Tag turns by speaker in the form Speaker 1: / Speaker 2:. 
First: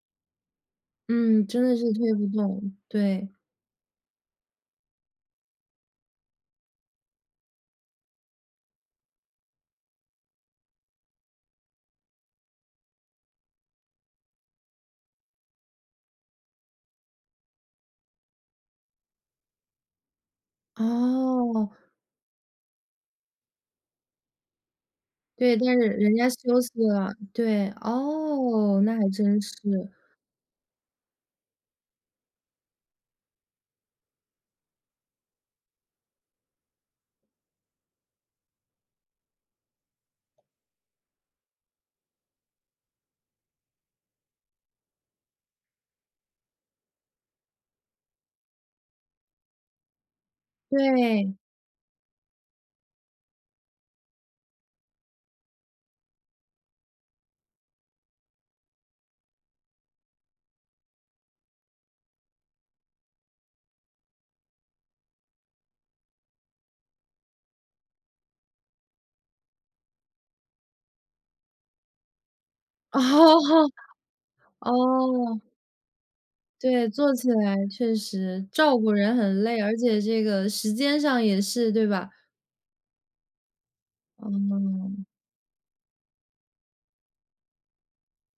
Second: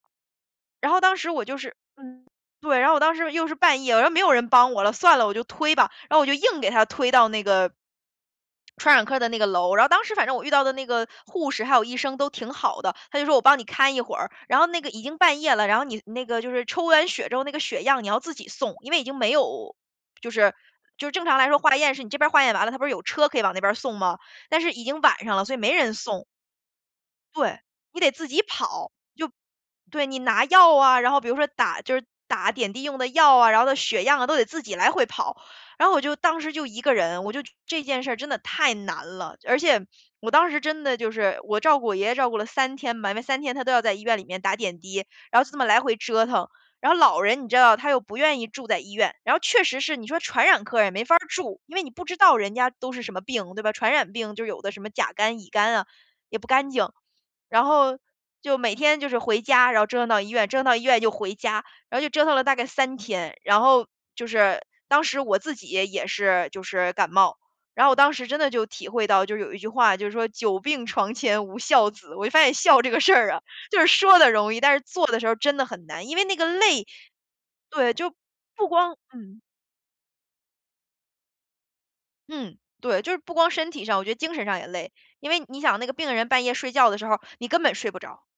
Speaker 1: 然后当时
Speaker 2: 嗯，
Speaker 1: 我就
Speaker 2: 真
Speaker 1: 是
Speaker 2: 的是推
Speaker 1: 嗯。
Speaker 2: 不动，
Speaker 1: 对，然后我当时
Speaker 2: 对。
Speaker 1: 又是半夜，然后没有人帮我了，算了，我就推吧，然后我就硬给他推到那个，传染科的那个楼。然后当时反正我遇到的那个护士还有医生都挺好的，他就说：“我帮你看一会儿。”然后那个已经半夜了，然后你那个就是抽完血之后那个血样你要自己送，因为已经没有就是就是正常来说
Speaker 2: 哦。
Speaker 1: 化验是你这边儿化验完了，它不是有车可以往那边儿送吗，但是已经晚上了，所以
Speaker 2: 对，
Speaker 1: 没
Speaker 2: 但是
Speaker 1: 人
Speaker 2: 人人
Speaker 1: 送。
Speaker 2: 家休息了。
Speaker 1: 对，
Speaker 2: 对，
Speaker 1: 你得自己
Speaker 2: 哦，
Speaker 1: 跑，
Speaker 2: 那还
Speaker 1: 就
Speaker 2: 真是。
Speaker 1: 对，你拿药啊，然后比如说打就是打点滴用的药啊，然后的血样啊，都得自己来回跑。然后我就，当时就一个人，我就这件事儿真的太难了。而且我当时真的就是，我照顾我爷爷照顾了3天嘛，因为3天他都要在医院里面打点滴，然后就这么来回折腾。然后老人，你知道他又不愿意住在医院。然后确实是，你说传染科儿也没法儿
Speaker 2: 对。
Speaker 1: 住，因为你不知道人家都是什么病，对吧。传染病，就是有的什么甲肝、乙肝啊，也不干净。然后，就每天就是回家，然后折腾到医院，折腾到医院就回家，然后就折腾了大概3天。然后，就是，当时我自己也也是就是感冒。然后我当时真的就体会到，就是有一句话就是说久病床前无孝子，我就发现孝这个
Speaker 2: 哦
Speaker 1: 事儿啊，
Speaker 2: 哦。
Speaker 1: 就是说得容易，但是做的时候儿
Speaker 2: 哦。
Speaker 1: 真的很难。因为那个累
Speaker 2: 对，做起来
Speaker 1: 对，
Speaker 2: 确
Speaker 1: 就
Speaker 2: 实。
Speaker 1: 不
Speaker 2: 照顾
Speaker 1: 光
Speaker 2: 人
Speaker 1: 嗯。
Speaker 2: 很累，而且这个时间上也是，对吧？
Speaker 1: 嗯，对，就是不光是身体上，我觉得精神上也累。
Speaker 2: 嗯。
Speaker 1: 因为你想，那个病人半夜睡觉的时候儿，你根本睡不着。